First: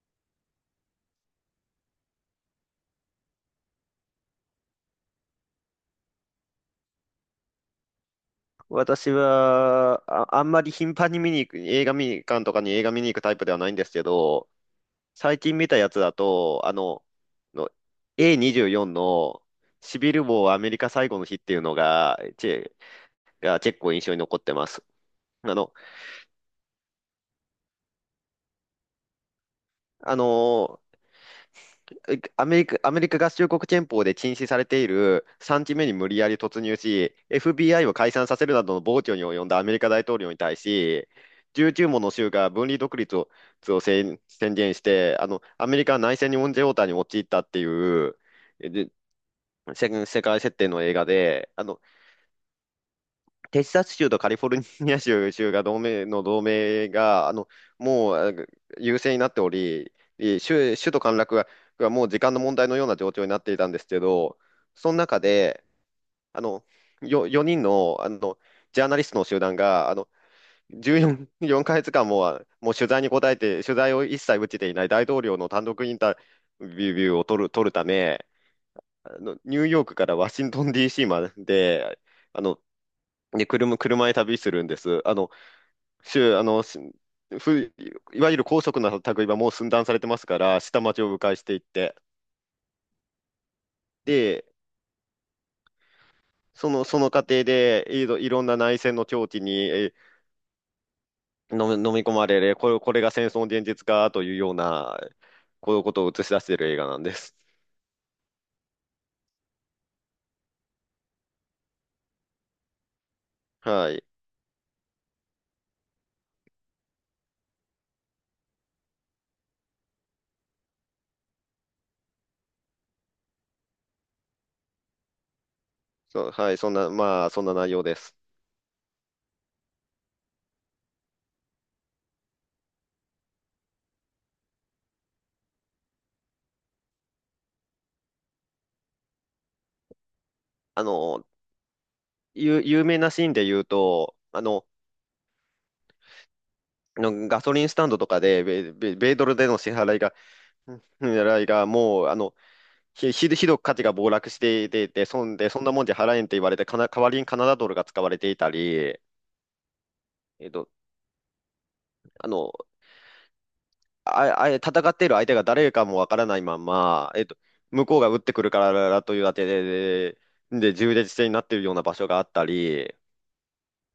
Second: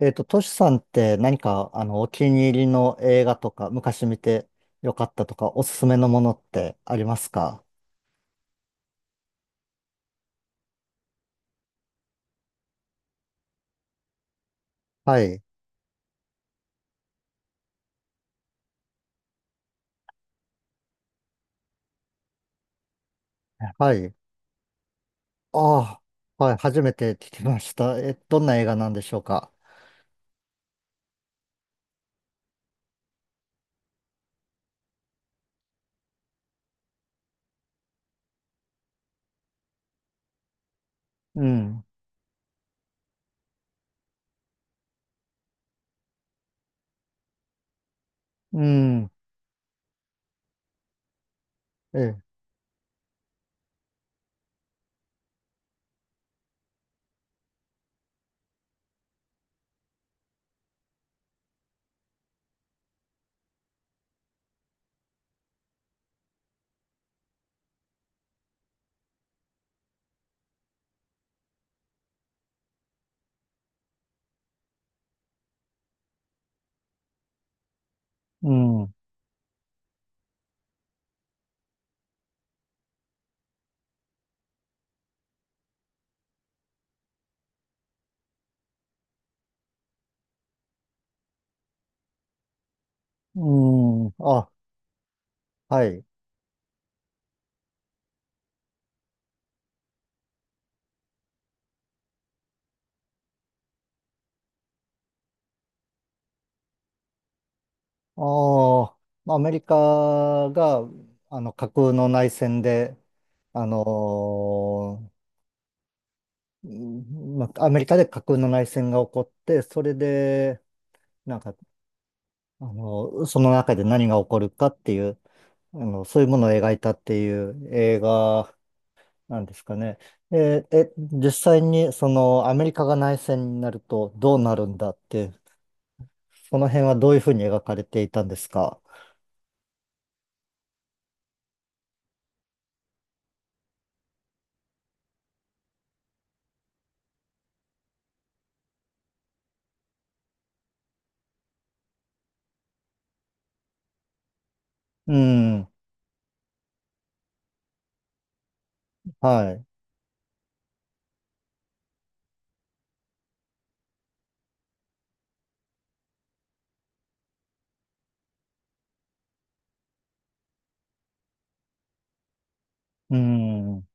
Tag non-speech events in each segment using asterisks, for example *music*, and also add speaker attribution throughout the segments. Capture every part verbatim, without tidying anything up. Speaker 1: えっと、トシさんって何か、あの、お気に入りの映画とか、昔見てよかったとか、おすすめのものってありますか？
Speaker 2: 私は、あ、あんまり頻繁に見に行く、映画見に、館とかに映画見に行くタイプではないんですけど、
Speaker 1: は
Speaker 2: 最
Speaker 1: い。
Speaker 2: 近見たやつだと、あの、の エーにじゅうよん のシビルウォーアメリカ最後の日っていうのが、ち、が結構
Speaker 1: は
Speaker 2: 印象
Speaker 1: い。
Speaker 2: に残ってます。あの、
Speaker 1: ああ、はい。初めて聞きました。え、どんな映画なんでしょうか？
Speaker 2: あの、えアメリカ、アメリカ合衆国憲法で禁止されているさんきめに無理やり突入し、エフビーアイ を解散させるなどの暴挙に及んだアメリカ大統領に対し、
Speaker 1: うん。
Speaker 2: じゅうきゅうもの州が分離独立を、を宣宣言して、あの、アメリカは内戦にオンジェオーターに陥ったっていう、
Speaker 1: う
Speaker 2: で、
Speaker 1: ん。
Speaker 2: 世世界設定の映画で、あの、
Speaker 1: え、
Speaker 2: テキサス州とカリフォルニア州、州が同盟の同盟が、あの、もうあ優勢になっており、え州、州都陥落が、がもう時間の問題のような状況になっていたんですけど、その中で、あの、よ、よにんの、あの、ジャーナリストの集団が、あの、じゅうよん、よんかげつかんも、あもう取材に答えて、取材を一切打ちていない大統領の単独インタビューを取る、取るため、
Speaker 1: うん。
Speaker 2: あの、ニューヨークからワシントン ディーシー まで、あの、で、車、車で旅するんです。あの、州、あの、しふ、いわゆる高速な類はもう寸断されてますから、下町を迂回していって、
Speaker 1: うん。
Speaker 2: で、
Speaker 1: あ、はい。
Speaker 2: その、その過程で、いろ、いろんな内戦の境地にえー飲み、飲み込まれる、これ、これが戦争の現実かというような、こういうことを映し出している映画なんです。
Speaker 1: ああ、まあアメリカが、あの、架空の内戦で、あ
Speaker 2: はい。
Speaker 1: のーうん、まあアメリカで架空の内戦が起こって、それで、なんか、あの、その中で何が起こるかっていう、あの、そうい
Speaker 2: そ
Speaker 1: う
Speaker 2: う、
Speaker 1: ものを
Speaker 2: はい、そ
Speaker 1: 描
Speaker 2: ん
Speaker 1: い
Speaker 2: な、
Speaker 1: たって
Speaker 2: まあ、そ
Speaker 1: い
Speaker 2: んな
Speaker 1: う
Speaker 2: 内容で
Speaker 1: 映
Speaker 2: す。
Speaker 1: 画なんですかね。えー、え、実際にそのアメリカが内戦になるとどうなるんだって、その辺はどういうふうに描かれていたんですか？
Speaker 2: あの、有、有名なシーンで言うと、あの、のガソリンスタンドとかで、米米米ドルでの支払いがうんいや、いやもう、あの、ひ、ひどひどく価値が暴落していて、で、
Speaker 1: う
Speaker 2: そんで、そん
Speaker 1: ん、
Speaker 2: なもんじゃ払えんって言われて、かな、代わりにカナダドルが使われていたり、
Speaker 1: はい、
Speaker 2: えっと、あの、あ、あ、戦っている相手が誰かもわからないまま、えっと、向こうが撃ってくるからというあてで、で、で、銃で戦になっているような場所があったり、
Speaker 1: うん、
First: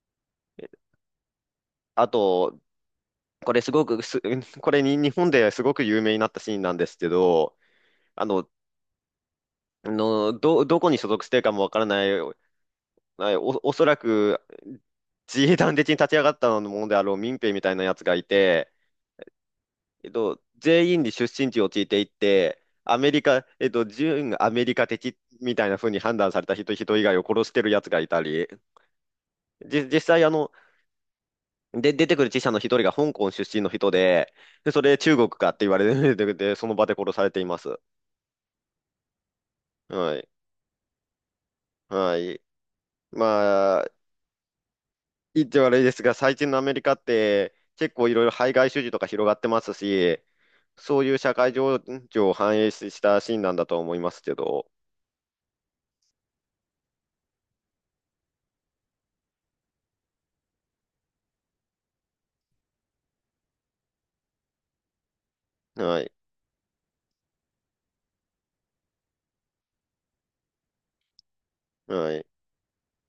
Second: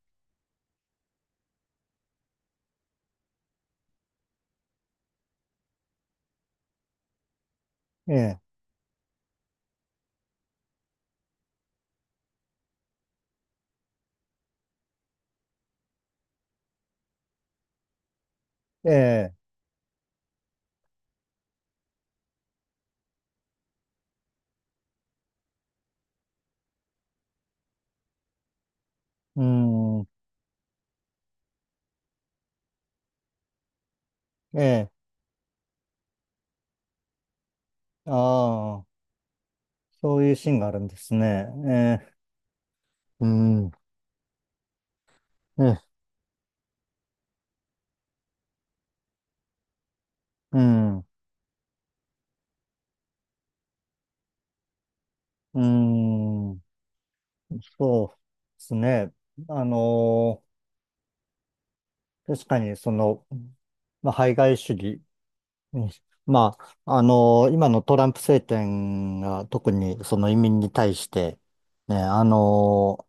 Speaker 2: あと、これすごくす、これに日本ですごく有名になったシーンなんですけど、
Speaker 1: え
Speaker 2: あ
Speaker 1: え、
Speaker 2: の、あのど、どこに所属しているかもわからない、お、おそらく自衛団的に立ち上がったものであろう民兵みたいなやつがいて、
Speaker 1: ええ、
Speaker 2: えっと、全員に出身地を聞いていって、アメリカ、えっと、準アメリカ的みたいな風に判断された人、人以外を殺してるやつがいたり、
Speaker 1: う
Speaker 2: じ、実
Speaker 1: ん、
Speaker 2: 際あの、で、出てくるきしゃのひとりがホンコンしゅっしんの人で、
Speaker 1: え
Speaker 2: で、そ
Speaker 1: え、
Speaker 2: れ中国かって言われて、*laughs* で、その場で殺されています。
Speaker 1: ああ、
Speaker 2: は
Speaker 1: そう
Speaker 2: い。
Speaker 1: いうシーンがあるんですね。ええ、
Speaker 2: はい。
Speaker 1: うん、
Speaker 2: まあ、言って
Speaker 1: え
Speaker 2: 悪
Speaker 1: え、
Speaker 2: いですが、最近のアメリカって結構いろいろ排外主義とか広がってますし、
Speaker 1: う
Speaker 2: そう
Speaker 1: ん、
Speaker 2: いう社会情緒を反映したシーンなんだと思いますけど、
Speaker 1: うん。そうですね。あのー確かにその、まあ、排外主義に、
Speaker 2: はい、
Speaker 1: まあ、あのー今のトランプ政権が特にその移民に対して、ね、
Speaker 2: は
Speaker 1: あ
Speaker 2: い、
Speaker 1: の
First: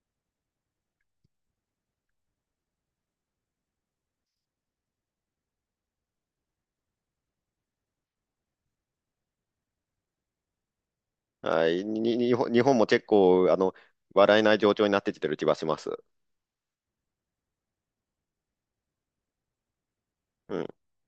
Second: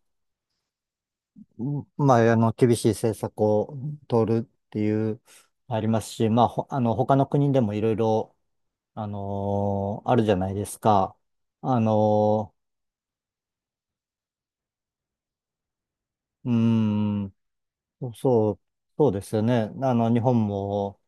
Speaker 1: ーまあ、あの、厳しい政策を取るっていう、ありますし、まあ、ほあの、他の国でもいろいろ、あのーあるじゃないですか。
Speaker 2: は
Speaker 1: あ
Speaker 2: い、にに日本
Speaker 1: のー
Speaker 2: 日本も結構、あの、笑えない状況になってきてる気がします。
Speaker 1: うーん、そう、そうですよね。あの、日本
Speaker 2: うん。
Speaker 1: も、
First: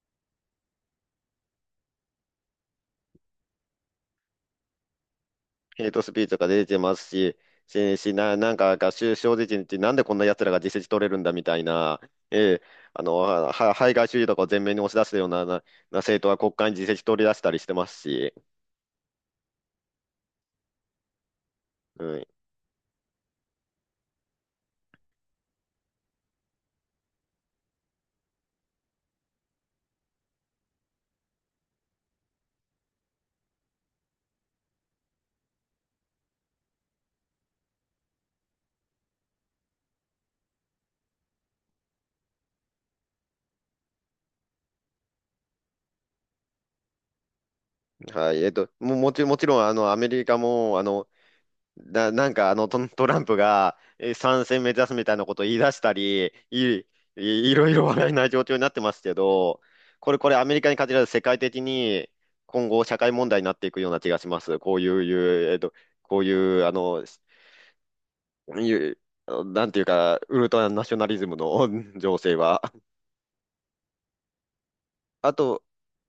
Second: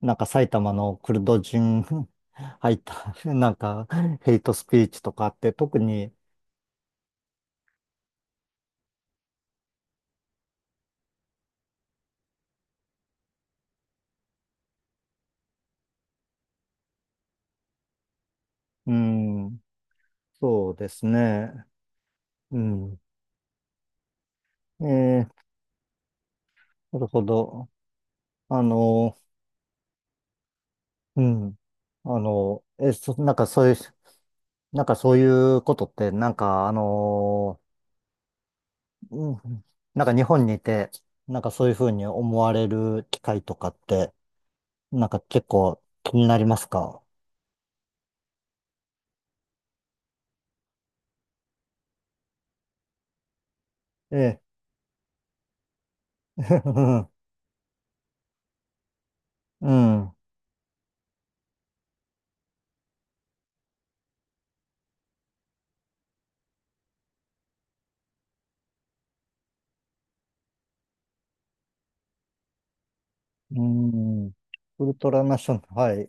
Speaker 1: なんか埼玉のクルド人 *laughs* 入った、*laughs* なんかヘイトスピーチとかあって、特
Speaker 2: ヘイト
Speaker 1: に、
Speaker 2: スピーチとか出てますし、し、しな、なんか、が正直に、なんでこんな奴らが自席取れるんだみたいな、ええ、あの、は、は排外主義とかを前面に押し出すような、な、な政党は国会に自席取り出したりしてますし、
Speaker 1: うん、そうですね。
Speaker 2: うん。
Speaker 1: うん。えー、なるほど。あの、うん。あの、え、そ、なんかそういう、なんかそういうことって、なんかあの、うん、なんか日本にいて、なんかそういうふうに思われる機会とかって、なんか結構気になりますか？
Speaker 2: はい。えっと、も、もち、もちろん、あの、アメリカも、あの、だ、なんかあのト、トランプがえー
Speaker 1: ええ。
Speaker 2: 参戦目指すみたいなことを言い出したり、い、
Speaker 1: *laughs*
Speaker 2: い、いろいろ話題な状況になってますけど、
Speaker 1: うん。
Speaker 2: これ、これアメリカに限らず世界的に今後社会問題になっていくような気がします。こういう、いうえっと、こういう、あの、いう、あのなんていうか、ウルトラナショナリズムの *laughs* 情勢は。
Speaker 1: うーん。ウルトラ
Speaker 2: あ
Speaker 1: ナショナ
Speaker 2: と、
Speaker 1: ル、はい、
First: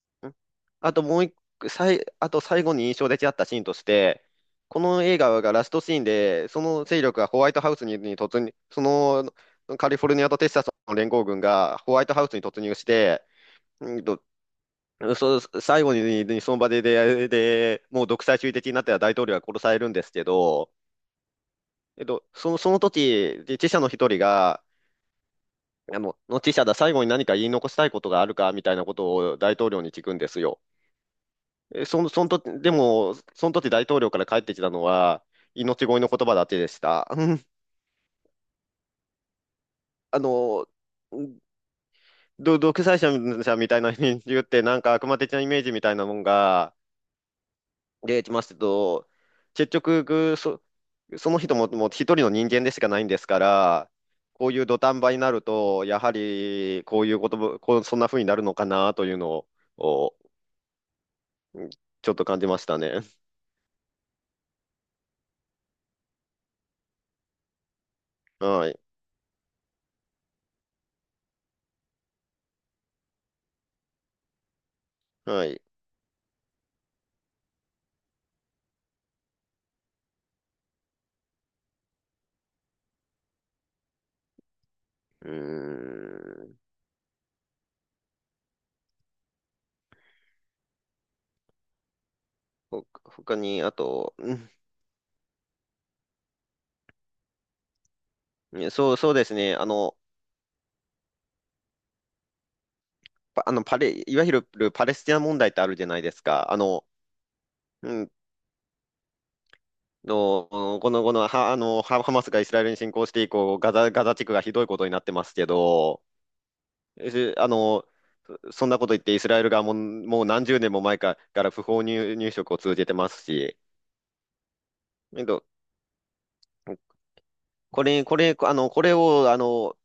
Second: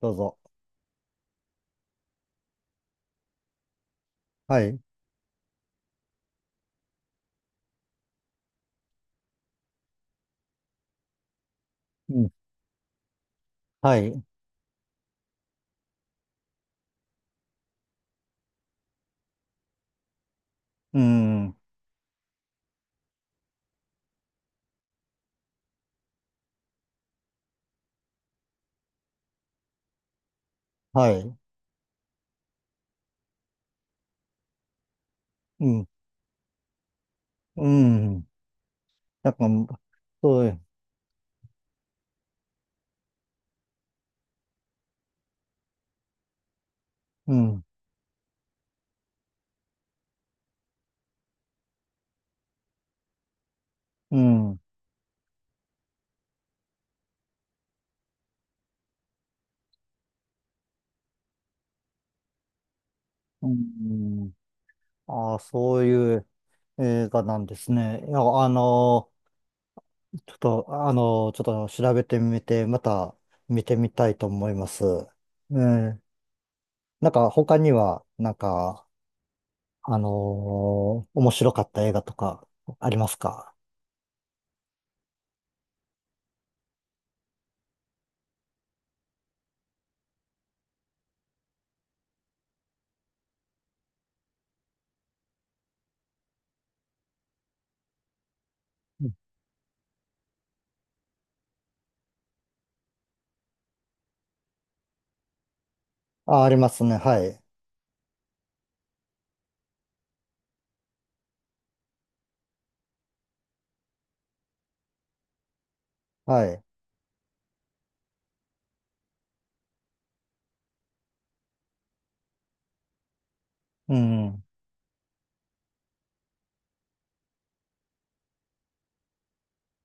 Speaker 1: どう
Speaker 2: うん
Speaker 1: ぞ。
Speaker 2: あともう一個、さい、あと最後に印象的だったシーンとして、
Speaker 1: はい、
Speaker 2: この映画がラストシーンで、その勢力がホワイトハウスに、に突入、そのカリフォルニアとテキサスの連合軍がホワイト
Speaker 1: う
Speaker 2: ハウ
Speaker 1: ん、
Speaker 2: スに突入して、
Speaker 1: は
Speaker 2: うんと、
Speaker 1: い、
Speaker 2: そ、最後に、にその場で、で、で、もう独裁主義的になった大統領が殺されるんですけど、
Speaker 1: うん、
Speaker 2: えっと、その、その時、で記者の一人が、あの、の記者だ、最後に何か言い残したいことがあるかみたいなことを大統領に聞くんですよ。
Speaker 1: はい、
Speaker 2: えその、その時、でも、その時大統領から帰ってきたのは、
Speaker 1: うん、
Speaker 2: 命乞いの言葉だけでした。うん
Speaker 1: うん。なんか、
Speaker 2: あ
Speaker 1: そういう、
Speaker 2: の、うど独裁者みたいな人間って、なんか悪魔的なイメージみたいなもんが
Speaker 1: うん、
Speaker 2: 出てきますけど、結局、ぐそ、その人も、もうひとりのにんげんでしかないんですから、
Speaker 1: う
Speaker 2: こうい
Speaker 1: ん、
Speaker 2: う土壇場になると、やはりこういうことも、こう、そんな風になるのかなというのを、おちょっと感じましたね。
Speaker 1: うん。ああ、そういう映画なんですね。いや、あ
Speaker 2: はい。
Speaker 1: のー、ちょっと、あのー、ちょっと調べてみて、また見てみたいと思います。
Speaker 2: は
Speaker 1: え
Speaker 2: い。
Speaker 1: ーなんか、他には、なんか、あのー面白かった映画とかありますか？
Speaker 2: うーん。ほ、他に、あと、うん、そう、
Speaker 1: う
Speaker 2: そ
Speaker 1: ん、
Speaker 2: うですね。あの、パあの、パレ、いわゆるパレスチナ問題ってあるじゃないです
Speaker 1: あ、あ
Speaker 2: か。
Speaker 1: り
Speaker 2: あ
Speaker 1: ます
Speaker 2: の、
Speaker 1: ね。はい。
Speaker 2: うん、の、この、この、は、あの、ハハマスがイスラエルに侵攻して以降、ガザ、ガザ地区がひどいことになってますけど、
Speaker 1: はい。
Speaker 2: えあの、そんなこと言ってイスラエル側も、もう何十年も前かから不法入、入植を続けてますし、
Speaker 1: うん。
Speaker 2: えっと、これ、これ、あの、これを、あの、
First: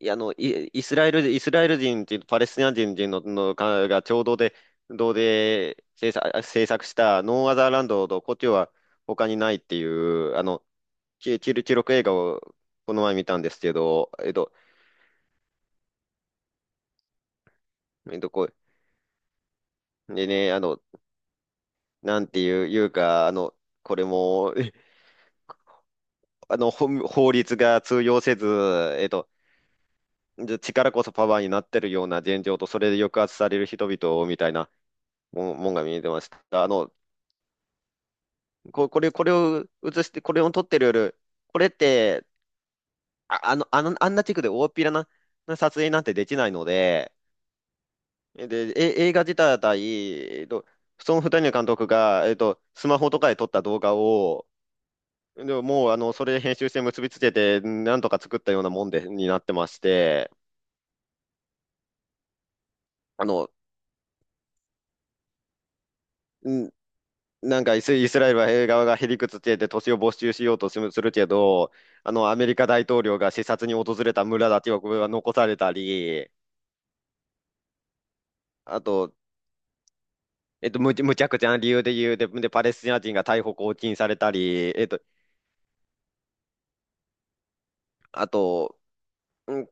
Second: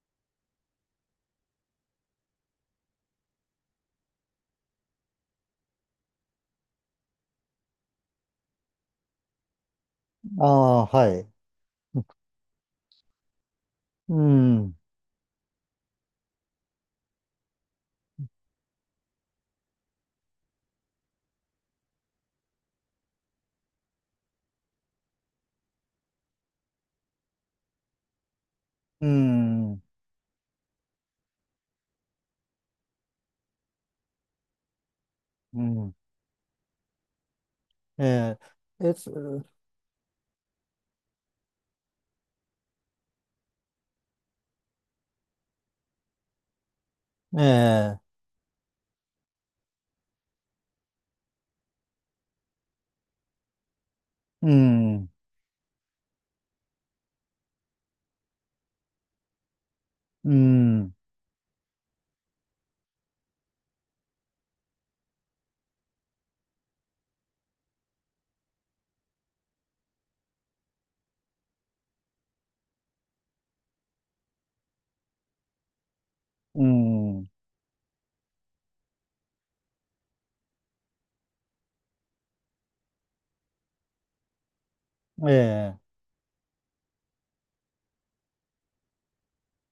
Speaker 2: いや、あの、イ、イスラエル、イスラエル人っていうパレスチナ人人の、のかが共同で、同で制作、制作したノーアザーランドと故郷は他にないっていう、あ
Speaker 1: あ
Speaker 2: の、
Speaker 1: あ、はい。
Speaker 2: 記記記録映画をこの前見たんですけど、
Speaker 1: う
Speaker 2: えっと、
Speaker 1: ん。
Speaker 2: えっと、こう、でね、あの、なんていう、いうか、あの、これも、*laughs* えあの、ほん法律が通用せず、
Speaker 1: う
Speaker 2: えっと、
Speaker 1: ん。
Speaker 2: じ力こそパワーになってるような現状と、それで抑圧される人々みたいなもん
Speaker 1: う
Speaker 2: もんが見
Speaker 1: ん。
Speaker 2: えてました。あの、
Speaker 1: えー、
Speaker 2: こ、
Speaker 1: え
Speaker 2: これ、これ
Speaker 1: つ、
Speaker 2: を映して、これを撮ってるより、これって、あ、あの、あの、あんな地区で大っぴらな、な撮影なんてできないので、
Speaker 1: えー、
Speaker 2: で、え、映画自体、えっと、そのふたりのかんとくが、えっと、スマホとかで撮った動画を、
Speaker 1: うん。
Speaker 2: でも、もう、あの、それで編集して結びつけて、なんとか作ったようなもんで、になってまして、
Speaker 1: うん。
Speaker 2: あの、んなんかイス、イスラエルはえー側がへりくつけて土地を没収しようとするするけど、あの、アメリカ大統領が視察に訪れた村だけはこれは残されたり、
Speaker 1: うん。
Speaker 2: あと、えっと、むち、むちゃくちゃな理由で言うで、で、パレスチナ人が逮捕・拘禁されたり、えっと、
Speaker 1: え
Speaker 2: あと、う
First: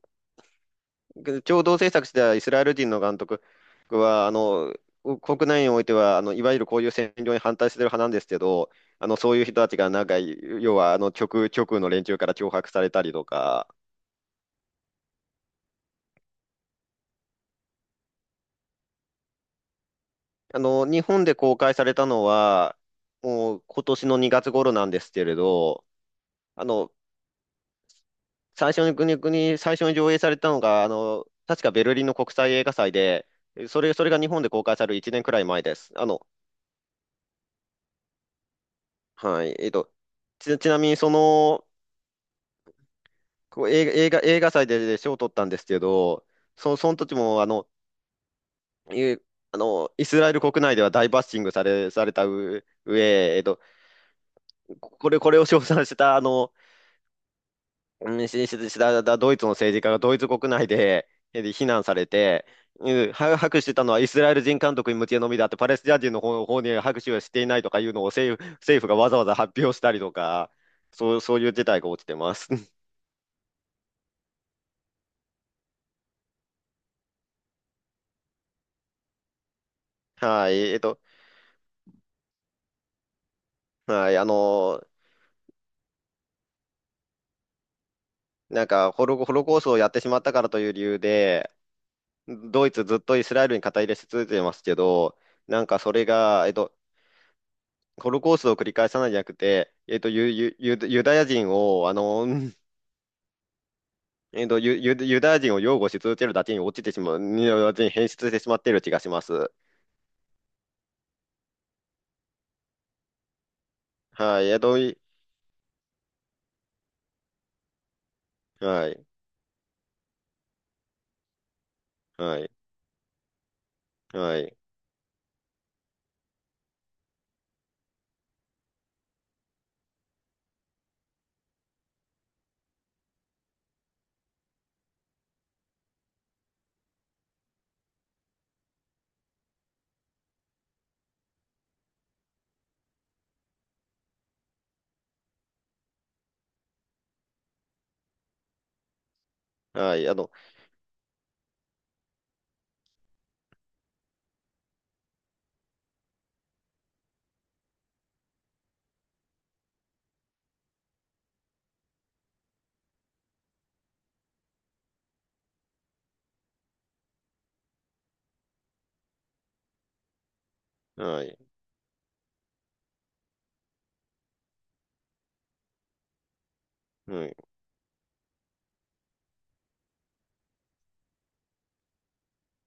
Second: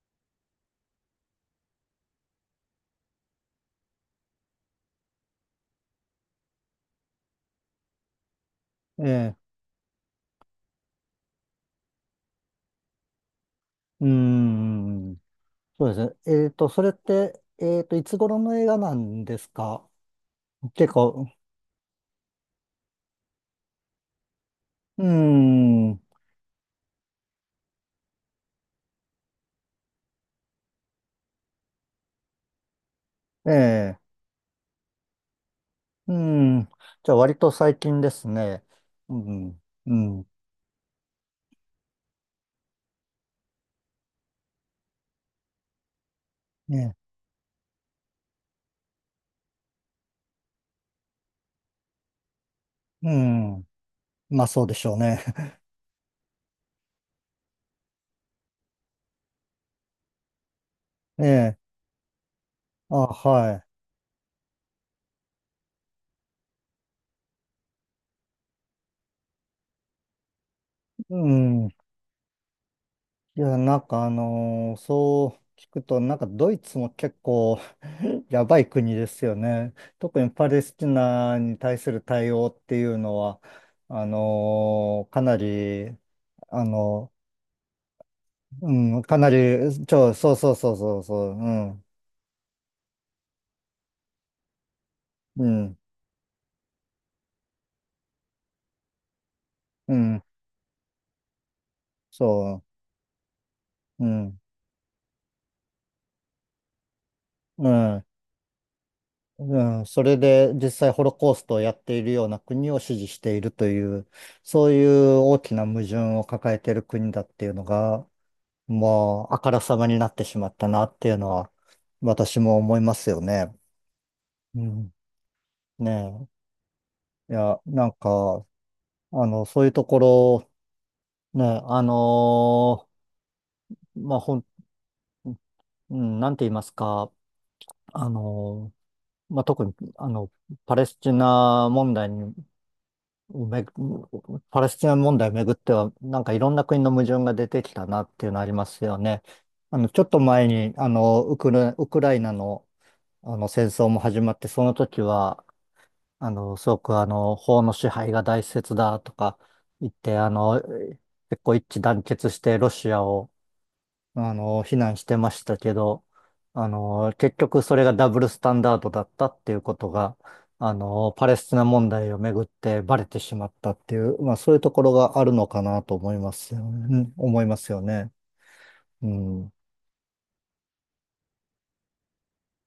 Speaker 2: ん、共同制作したイスラエル人の監督は、あの、国内においては、あの、いわゆるこういう占領に反対してる派なんですけど、
Speaker 1: ー、
Speaker 2: あの、そういう
Speaker 1: え
Speaker 2: 人たちが、なんか、要は、あの、極、極右の連中から脅迫されたりとか、
Speaker 1: ー、うん。そうですね。えっと、それって、えっと、いつ頃の映画なんですか？
Speaker 2: あの、
Speaker 1: 結
Speaker 2: 日本
Speaker 1: 構、
Speaker 2: で公開されたのは、もう今年のにがつ頃なんで
Speaker 1: う
Speaker 2: すけれど、
Speaker 1: ん。
Speaker 2: あの、最初に国に最初に上映されたのが、あの、確かベルリンの国際映画祭で、
Speaker 1: え
Speaker 2: それ、
Speaker 1: え、
Speaker 2: それが日本で公開されるいちねんくらい前です。あ
Speaker 1: う
Speaker 2: の、
Speaker 1: ん。じゃあ、割と最近ですね。う
Speaker 2: はい、
Speaker 1: ん。
Speaker 2: えっと、
Speaker 1: うん。
Speaker 2: ち、ちなみにその、こう映画、映画、映画祭で賞を取ったんですけど、そ、そ
Speaker 1: ね、
Speaker 2: の時も、あの、いうあの、イスラエル国内では大バッシングされ、されたう
Speaker 1: う
Speaker 2: 上、えっと、
Speaker 1: ん。まあ、そうでしょう
Speaker 2: これ、
Speaker 1: ね。
Speaker 2: これを称賛した、あの、うんしししだだドイツの政治家がドイツ国内で、
Speaker 1: *laughs* え
Speaker 2: *laughs* で
Speaker 1: え、
Speaker 2: 非難されて、
Speaker 1: あ、
Speaker 2: うんは
Speaker 1: は
Speaker 2: 拍手し
Speaker 1: い。
Speaker 2: てたのはイスラエル人監督に向けのみだって、パレスチナ人の方、方に拍手はしていないとかいうのを政府、政府がわざわざ発表したりとか、
Speaker 1: う
Speaker 2: そうそういう事
Speaker 1: ん。い
Speaker 2: 態が起きてます。*laughs*
Speaker 1: や、なんかあのーそう聞くと、なんかドイツも結構 *laughs* やばい国ですよね。特にパ
Speaker 2: はい、
Speaker 1: レス
Speaker 2: えっ
Speaker 1: チ
Speaker 2: と、
Speaker 1: ナに対する対応っていうのは、あ
Speaker 2: はい、あの、
Speaker 1: のーかなり、あの、
Speaker 2: なん
Speaker 1: う
Speaker 2: か
Speaker 1: ん、
Speaker 2: ホ
Speaker 1: か
Speaker 2: ロ、
Speaker 1: な
Speaker 2: ホ
Speaker 1: り、
Speaker 2: ロコーストをやっ
Speaker 1: ち
Speaker 2: てし
Speaker 1: ょ、
Speaker 2: まっ
Speaker 1: そ
Speaker 2: た
Speaker 1: う
Speaker 2: から
Speaker 1: そう
Speaker 2: とい
Speaker 1: そ
Speaker 2: う
Speaker 1: う
Speaker 2: 理
Speaker 1: そ
Speaker 2: 由
Speaker 1: うそう、う
Speaker 2: で、
Speaker 1: ん、
Speaker 2: ドイツずっとイスラエルに肩入れし続けてますけど、
Speaker 1: う
Speaker 2: なん
Speaker 1: ん、
Speaker 2: かそれが、えっと、ホロコーストを繰り返さないんじゃなくて、
Speaker 1: う
Speaker 2: えっと、
Speaker 1: ん、
Speaker 2: ユ、ユ、ユユダヤ人を、あの、*laughs*
Speaker 1: そう、うん、
Speaker 2: えっと、ユ、ユユダヤ人を擁護し続けるだけに落ちてしまう、ユダ
Speaker 1: う
Speaker 2: ヤ人に
Speaker 1: ん。
Speaker 2: 変質してしまっている気がします。
Speaker 1: うん、それで実際ホロコーストをやっているような国を支持しているという、
Speaker 2: はい、えっ
Speaker 1: そう
Speaker 2: と、
Speaker 1: い
Speaker 2: い
Speaker 1: う大きな矛盾を抱えている国だっていうのが、
Speaker 2: はい、
Speaker 1: もうあからさまになってしまったなっていうのは、私
Speaker 2: はい、
Speaker 1: も思いますよね。
Speaker 2: はい、
Speaker 1: うん。ねえ。いや、なんか、あの、そういうところ、ね、あのーまあ、ほん、うん、なんて言いますか、あのーまあ、特に、あの、パレスチナ問題にめ、パレスチナ問題をめぐっては、なんかいろんな国の矛盾が出てきたなっていうのありますよね。あの、
Speaker 2: は
Speaker 1: ちょっ
Speaker 2: い、あ
Speaker 1: と
Speaker 2: の、
Speaker 1: 前に、あの、ウクラ、ウクライナの、あの戦争も始まって、その時は、あの、すごくあの、法の支配が大切だとか言って、あの、結構一致団結してロシアをあの、非難してましたけど、あの、結局それがダブルスタンダードだったっていうことが、あの、
Speaker 2: は
Speaker 1: パレ
Speaker 2: い、
Speaker 1: スチナ問題をめぐってバレてしまったっていう、まあそういうところがあるのかなと思いますよね。うん
Speaker 2: うん、
Speaker 1: 思いますよね。うん。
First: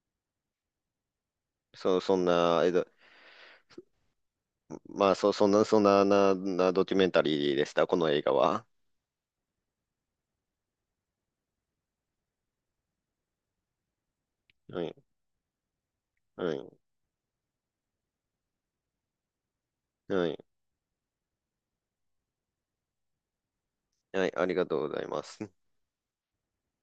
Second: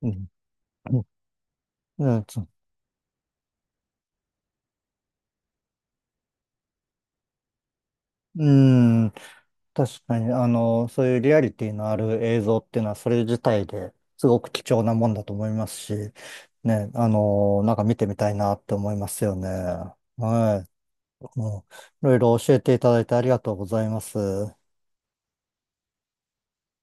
Speaker 1: うん。
Speaker 2: そ、
Speaker 1: う
Speaker 2: そ
Speaker 1: ん。
Speaker 2: ん
Speaker 1: そう
Speaker 2: な、えっと、まあ、そ、そんな、そんな、な、なドキュメンタリーでした、この映画
Speaker 1: う
Speaker 2: は。
Speaker 1: ん確かに、あの、そういうリアリティのある映像っていうのは、それ自体ですごく貴重
Speaker 2: は
Speaker 1: な
Speaker 2: い、
Speaker 1: もんだと思いますし、
Speaker 2: はい、
Speaker 1: ね、あの、なんか見てみたいなって思いますよね。
Speaker 2: はい、
Speaker 1: はい。ういろいろ教えていただいてありがとうございます。
Speaker 2: はい、ありがとうございます。